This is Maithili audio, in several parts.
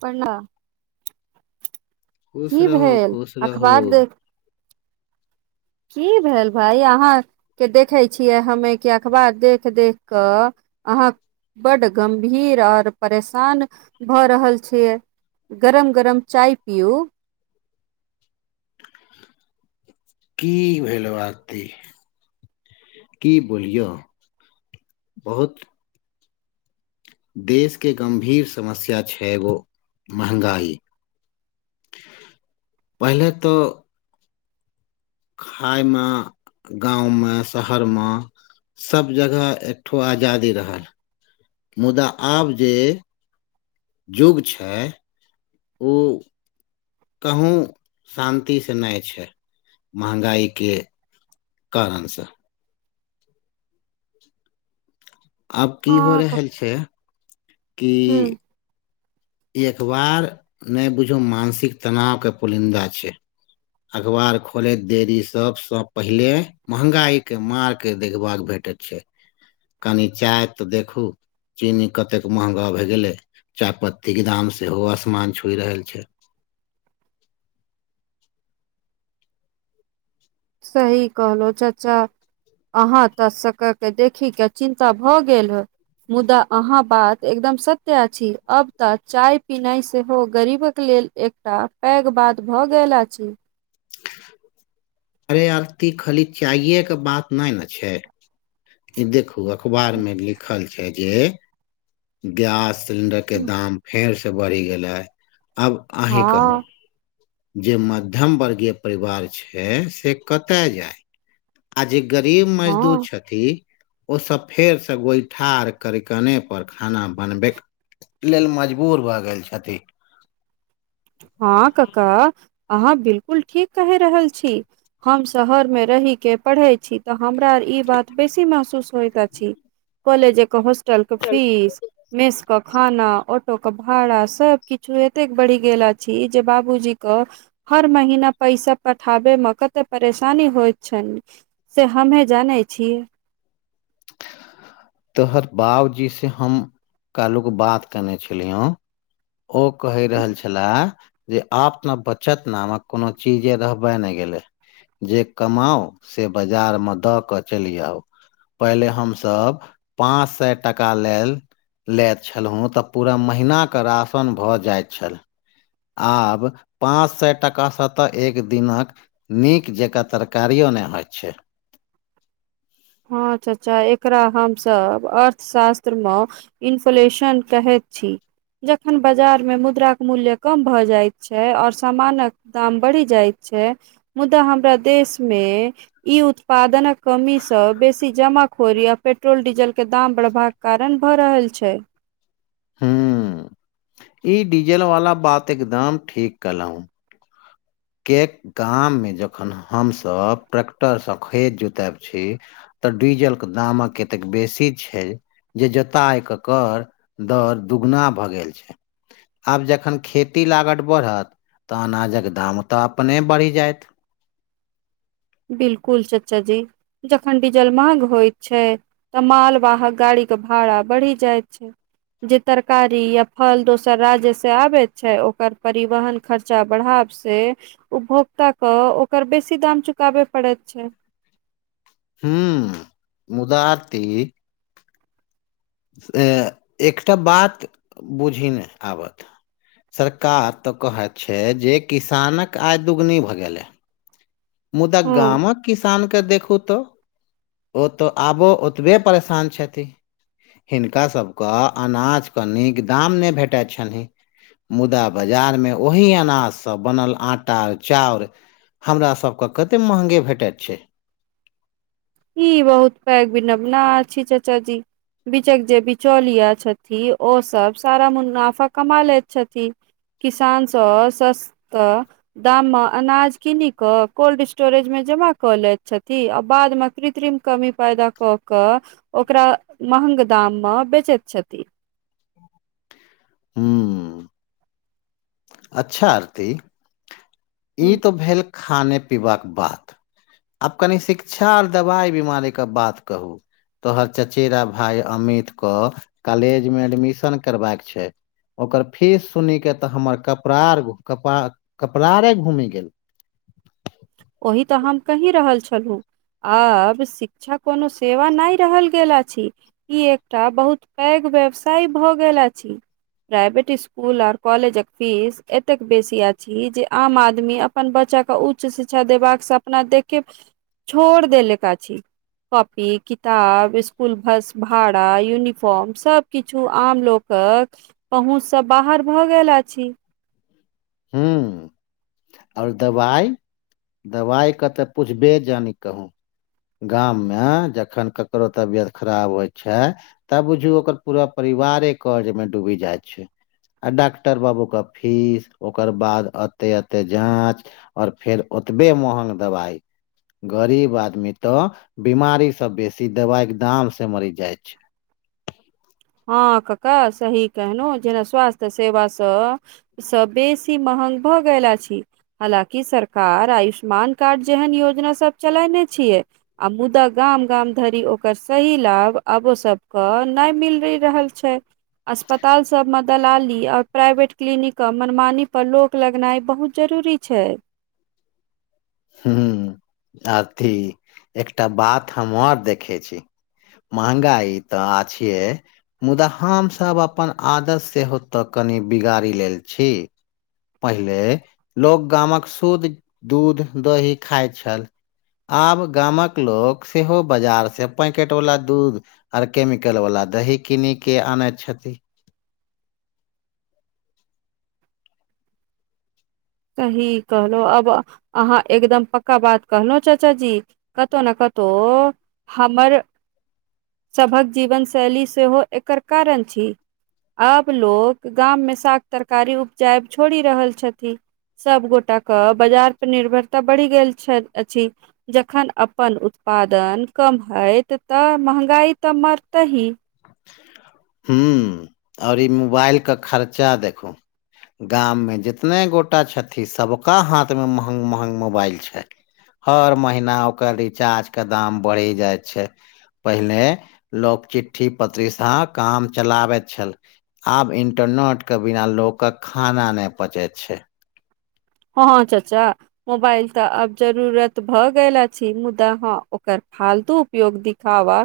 प्रणा [inaudible] खुश की रहू भेल खुश रहू अखबार देख की भेल भाई अहाँ केँ देखै छियै हमे केँ अखबार देख देख कऽ अहाँकेँ बड गम्भीर और परेशान भऽ रहल छियै गरम गरम चाय पिउ की भेलो आरती की बोलियौ [inaudible] बहुत देश केँ गंभीर समस्या छै गो महँगाई [inaudible] पहिले तो खायमे गाँवमे शहर म सब जगह एकठो आजादी रहल [inaudible] मुदा आब जे जुग छै [inaudible] उ कहूँ शान्ति से नै छै महंगाइ केँ करण स आब की हो हँ रहल छै [inaudible] कि ह एखबार नै बुझू मानसिक तनाव कऽ पुलिन्दा छै अखबार खोले देरी सब सा पहिले महंगाई केँ माँ केँ देखबा कऽ भेटैत छै कनि चाय तऽ देखू चीनी कतेक महंगा भैए गेलै चाय पत्ती केँ दाम सेहो आसमान छू रहल छैय सही कहलो चाचा अहाँ तऽ शक्कर केँ देखी कऽ चिन्ता भऽ गेल हे मुदा अहाँ बात एकदम सत्य अछी अब तऽ चाय पीनाइ सेहो गरीब कऽ लेल तऽ पैघ बात भए गेला अछि अरे आरती खाली चाइेके बात नहि ने छै। देखू अखबार मे लिखल छै जे गैस सिलेडर के दाम फेर से बढ़ि गेले अब अही कहु हँ जे मध्यम वर्गीय परिवार छै। से कतय जाय आ जे गरीब हँ मजदूर छथि ओ सभ फेर से गोइठा आर कर। दकानेपर खाना बनबै लेलऽ मजबूर भऽ गेल छथि हँ काका अहाँ बिल्कूल ठीक कहि रहल छी हम शहर मे रहि के पढ़े छी। तऽ हमरा आर इ बात बेसी महसूस होयत अछि कॉलेज के हॉस्टल कें फीस मेस के खाना ऑटो के भाड़ा सभ किछु एते बढ़ गेल छी जे बाबूजी कऽ हर महीना पैसा पठाबे मे कते परेशानी होय छै से हमहूँ जानै छियै तोहर बाबजी से हम कहलुक बात केने छलिय हैं ओ कहि रहल छै लऽ जे आप ने बचत ने हम कोनो चीजे रहबे नहि गेलै। ज कमाउ से बाजारमे दऽ कऽ चलि आउ पहिले हम सभ पाँच सए टाका लेल लैत छलहुँ तऽ पूरा महीना के राशन भऽ जाइ छल आब पाँच सए टाका सतह एक दिन कऽ नीक जकाँ तरकारियो नहि होइ छै। हँ चचा एकरा हम सभ अर्थशास्त्र मे इन्फ्लेशन कहैत छी। जखन बाजार मे मुद्राक मूल्य कम भए जाइत छै आओर सामान कऽ दाम बढ़ि जाइत छै मुदा हमरा देश मे उत्पादनक सँ बेसी जमाखोरी आ पेट्रोल डीजलके दाम बढ़बाक कारण भऽ रहल छै हू। डीजल वाला बात एकदम ठीक केलो केक गाम मे जखन हम सभ ट्रैक्टरसँ खेत जोतायब छी तऽ डीजल के दामक कतेक बेसी छैय जे जोताय ककर दर दुगुना भऽ गेल छैय आब जखन खेती लागत बढ़त त अनाजक दाम तऽ अपने बढ़ि जायत बिल्कुल चाचा जी। जखन डीजल महग होइत छै तऽ मालवाहक गाड़ीक के भाड़ा बढ़ि जाइत छैय जे तरकारी या फल दोसर राज्य से आबे छै ओकर परिवहन। खर्चा बढ़ाव से उपभोक्ता के ओकर बेसी दाम चुकाबय पड़ैत छैय। हू मुदाई एकटा बात बुझि नहि आबत सरकार त कहैत छैय जे किसानक आय दुगुनी भऽ गेलै मुदा हँ गाम कऽ किसान के देखू त ओ तऽ आबो ओतबे परेशान छथिन हिनका सभके अनाजक नीक दाम नहि भेटै छनि मुदा बाजार मे ओही अनाजसँ बनल आटा चाउर हमरा सभ के कते महगे भेटैत छै ई बहुत पैघ अछि चचा जी बीचक जे बिचौलिया छथि ओ सब सारा मुनाफा कमा लेैत छथि किसान सँ सस्ता दाम मे अनाज कनि कऽ कोल्ड स्टोरेज मे जमा कऽ लैत छथि आ बाद मे कृत्रिम कमी पैदा कऽ कऽ ओकरा महग दाम मऽ बेचैत छथि हुँ अच्छऽ आरती ई तऽ भेल खाने पीबाक बात आब कनि शिक्षा आर दवाई बीमारी कऽ बात कहू तोहर चचेरा भाय अमित कऽ कॉलेज मे एडमिशन करबाक छै ओकर फिस सुनि केँ तऽ हमर कपड़ार कपा कपड़ारे घूमि गेल ओहि तऽ हम कही रहल छलहुँ आब शिक्षा कोनो सेवा नय रहल गेल अछि ई एकटा बहुत पैघ व्यवसाय भऽ गेल अछि प्राइवेट इसकुल आआर कॉलेजक फीस एतेक बेसी अछि जे आम आदमी अ अपन बच्चा केँ उच्च शिक्षा देबाक सपना देख केँ छोड़ देेलक अछि कॉपी किताब इसकुल बस भाड़ा यूनिफॉर्म सब किछु आम लोक कऽ पहुँच सँ बाहर भऽ गेला अछि हुँ आओर दवाइ - दवाइ कऽ तऽ पुछबे जा नय कहू गाम मे जखन ककरो तबियत खराब होइ छै तऽ बुझू ओकर पूरा परिवारे कर्जमे डूबी जाइ छै आ डॉक्टर बाबू कऽ फीस ओकर बाद एते ए ते जाँच आओर फेर ओतबे महग दबाइ गरीब आदमी तऽ बिमारी सँ बेसी दबाइ केँ दाम सँ जरी जाइ छै हँ काका सही कहलहु जेना स्वास्थ्य सेवा सँ सँ बेसी महग भऽ गेला अछि हालाँकि सरकार आयुष्मान कार्ड जेहन योजना सब चलेने छियै आ मुदा गाम गाम धरि ओकर सही लाभ आबो सबके नय मिल करी रहल छै अस्पताल सब मऽ दलाली आओर प्राइवेट क्लीिनिक कऽ मनमानी पर लोग रोक लगनाइ बहुत जरूरी छै हुँ आरती एकटा बात हम अर देखै छी महगाई तऽ आ छिये मुदा हम सभ अपन आदत सेहो तऽ कनि बिगाड़ी लेल छी पहिले लोक गामक शुद्ध दूध दही खाइ छल आब गामक लोक सेहो बाजार से पैकेट वला दूध आर केमिकल वला दही कीनि केँ आनैत छथि सही कहलहु अब अहाँ एकदम पक्का बात कहलहु चाचा जी कतहु नऽ कतहु हमर सभक जीवनशैली सेहो एकर कारण छी आब लोक गाम मे साग तरकारी उपजाइ छोड़ि रहल छथि सब गोटा कऽ बाजार पर निर्भरता बढ़ि गेल छै अछि जखन अपन उत्पादन कम होत तऽ महँगाइ तऽ मरतही हू आओर ई मोबाइल कऽ खर्चा देखू गाम मे जितने गोटा छथि सभ कऽ हाथ मे महग महग मोबाइल छै हर महीना ओकर रिचार्ज के दाम बढ़ि जाइ छै। पहिले लोक चिठ्ठी पत्री सँ काम चलाबैत छेल आब इन्टरनट कऽ बिना लोक कऽ खाना नहि पचैत छै ह ह चाचा मोबाइल तऽ आब जरूरत भऽ गेल अछि मुदा हैं ओकर फालतू उपयोग दिखावा।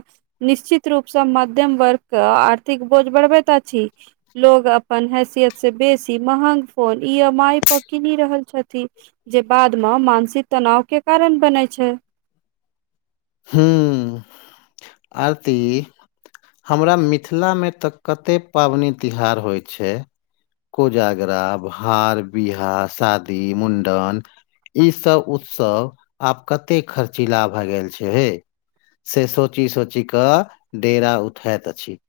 निश्चित रूपसँ मध्यम वर्ग के आर्थिक बोझ बढ़बैत अछि। लोग अपन हैसियतसँ बेसी महग फोन ई एम आइ पर किनि लऽ रहल छथि जे बादमे मानसिक तनाव के कारण बनै छै। हू आरती। हमरा मिथिला मे तऽ कतेक पाबनि तिहार होइत छै। कोजागरा, भर, बिहा, शादी, मुण्डन सभ उत्सव आब कते खर्चीला भए गेल छै। इहे से सोची सोची क डेरा उठाइत अछि।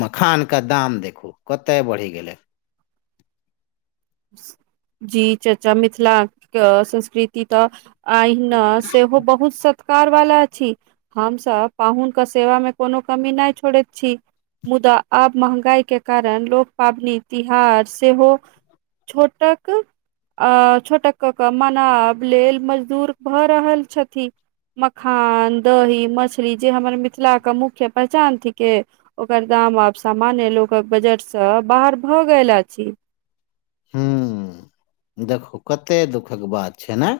मखान कऽ दाम देखू कते बढ़ि गेलै। जी चचा मिथिलाके संस्कृति त अहिना सेहो बहुत सत्कार वाला अछि। हम सभ पाहुनके सेवा मे कोनो कमी नहि छोड़ैत छी। मुदा आब महगाई के कारण लोक पाबनि तिहार सेहो छोट कऽ छोटक के मनाब लेल मजदूर भऽ रहल छथिन। मखान, दही, मछली जे हमर मिथिला के मुख्य पहचान थ ओकर दाम आब सामान्य लोक कऽ बजटसँ बाहर भऽ गेल अछि। हू। देखू कते दुख कऽ बात छै ने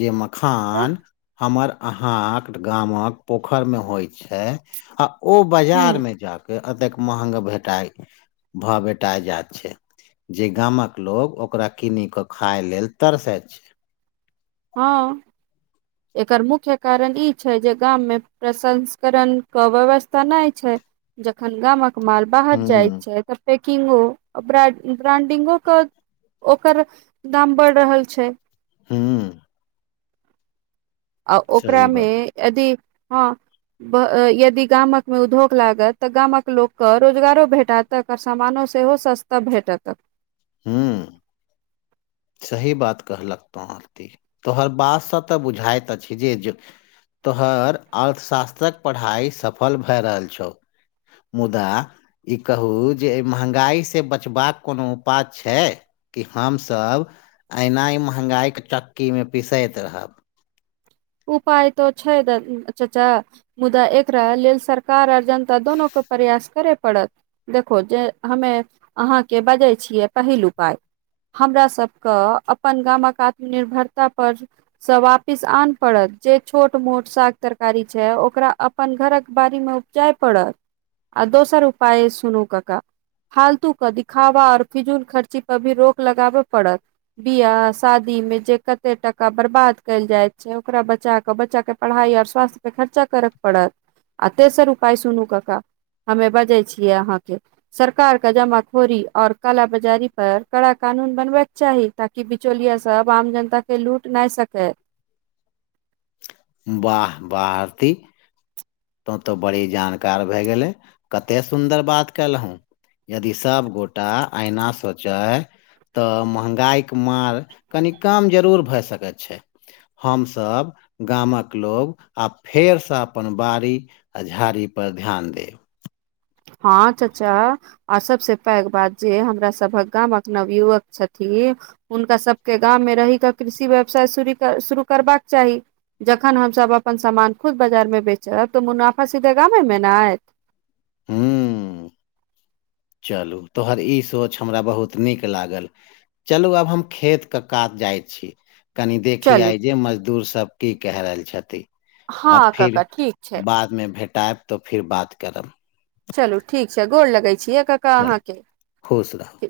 जे मखान हमर अहाँकेँ गामक पोखरिमे होइ छै आ ओ हूँ बजार मे जाके अतेक महग भेटाय। भेटाय जात छै जे गाम कऽ लोकोग ओकरा किन कऽ खाय लेल तरसैत छी। ह एकर मुख्य कारण ई छै जे गाम मे प्रसंस्करण के व्यवस्था नहि छै। जखन गाम कऽ माल बाहर जाय हूं छै तऽ किहो ब्रांडिगो के ओकर दाम बढ़ि रहल छै। हू आ ओकरा सही मे बात यदि ह यदि गाम कऽ मे उद्योग लागत तऽ गाम कऽ लोक के रोजगारो भेटत। तकर सामानो सेहो सस्ता भेटतकऽ हू सही बात कहलकऽ तो आरती तोहर बातसँ तऽ बुझाइत अछि जे तोहर अर्थशास्त्रकऽ पढ़ाइ सफल भए रहल छौ। मुदा ई कहू जे एहि महँगाइसँ बचबाकऽ कोनो उपाय छै कि हमसभ ऐना ई महँंगाइ के चक्कीमे पिसैत रहब। उपाय तऽ छै चच्चा मुदा एकरा लेलऽ सरकार आर जनता दुोनु के प्रयास करय पड़त। देखो जे हमे अहाँके बजै छियै पहिल उपाय। हमर सभके अपन गामक आत्मनिर्भरता परसँ वापिस आन जे छोट मोट साग तरकारी छै ओकरा अपन घरक बारी मे उपजाय पड़त। आ दोसर उपाय सुनू कक्का फालतू के दिखावा आऔर फिजुल खर्ची पर रोक लगाबय पड़त। बियाह - शादी में जे कते टका बर्बाद कल जाय छै ओकरा बचा कऽ बच्चाके पढ़ाई आर स्वास्थ्य पे खर्चा करके पड़त। आ तेसर उपाय सुनु कक्का हमे बजै छियै अहाँके सरकार का जमाखोरी और काल बाजारी पर कड़ा कानून बनबै चाही ताकि बिचौलिया सब आम जनताके लूटि नहि सकै वाह बारती तोँ तो बड़ी जानकार भए गेलै कतेक सुन्दर बात कलहु यदि सभ गोटा अहिना सोचय तऽ महँगाइके मार कनि कम जरूर भऽ सकै छै हम सब गामक लोग आ फेर से अपन बारी आ झाड़ी पर ध्यान देव हँ चाचा आर सबस पैघ बात जे हमरा सभक गामक नवयुवक छथिन हुनका सभके गाममे रहि कऽ कृषि व्यवसाय सूरु कंरबाक चाहि जखन हमसभ अपन सामान खुद बाजारमे बेचब तऽ मुनाफा सीधे गामे नेआयत चल तोहर ई सोच हमरा बहुत नीक लागल चलू आब हम खेत के कात जाइ छी कनि चलू देखिय जे मजदूर सब की क रहल छथि आ हँ काका फिर ठीक छै बात मे भेटाएब तऽ फेर बात करब चलू ठीक छै गोरलगे छीए चल ककाअहाके खुश रहू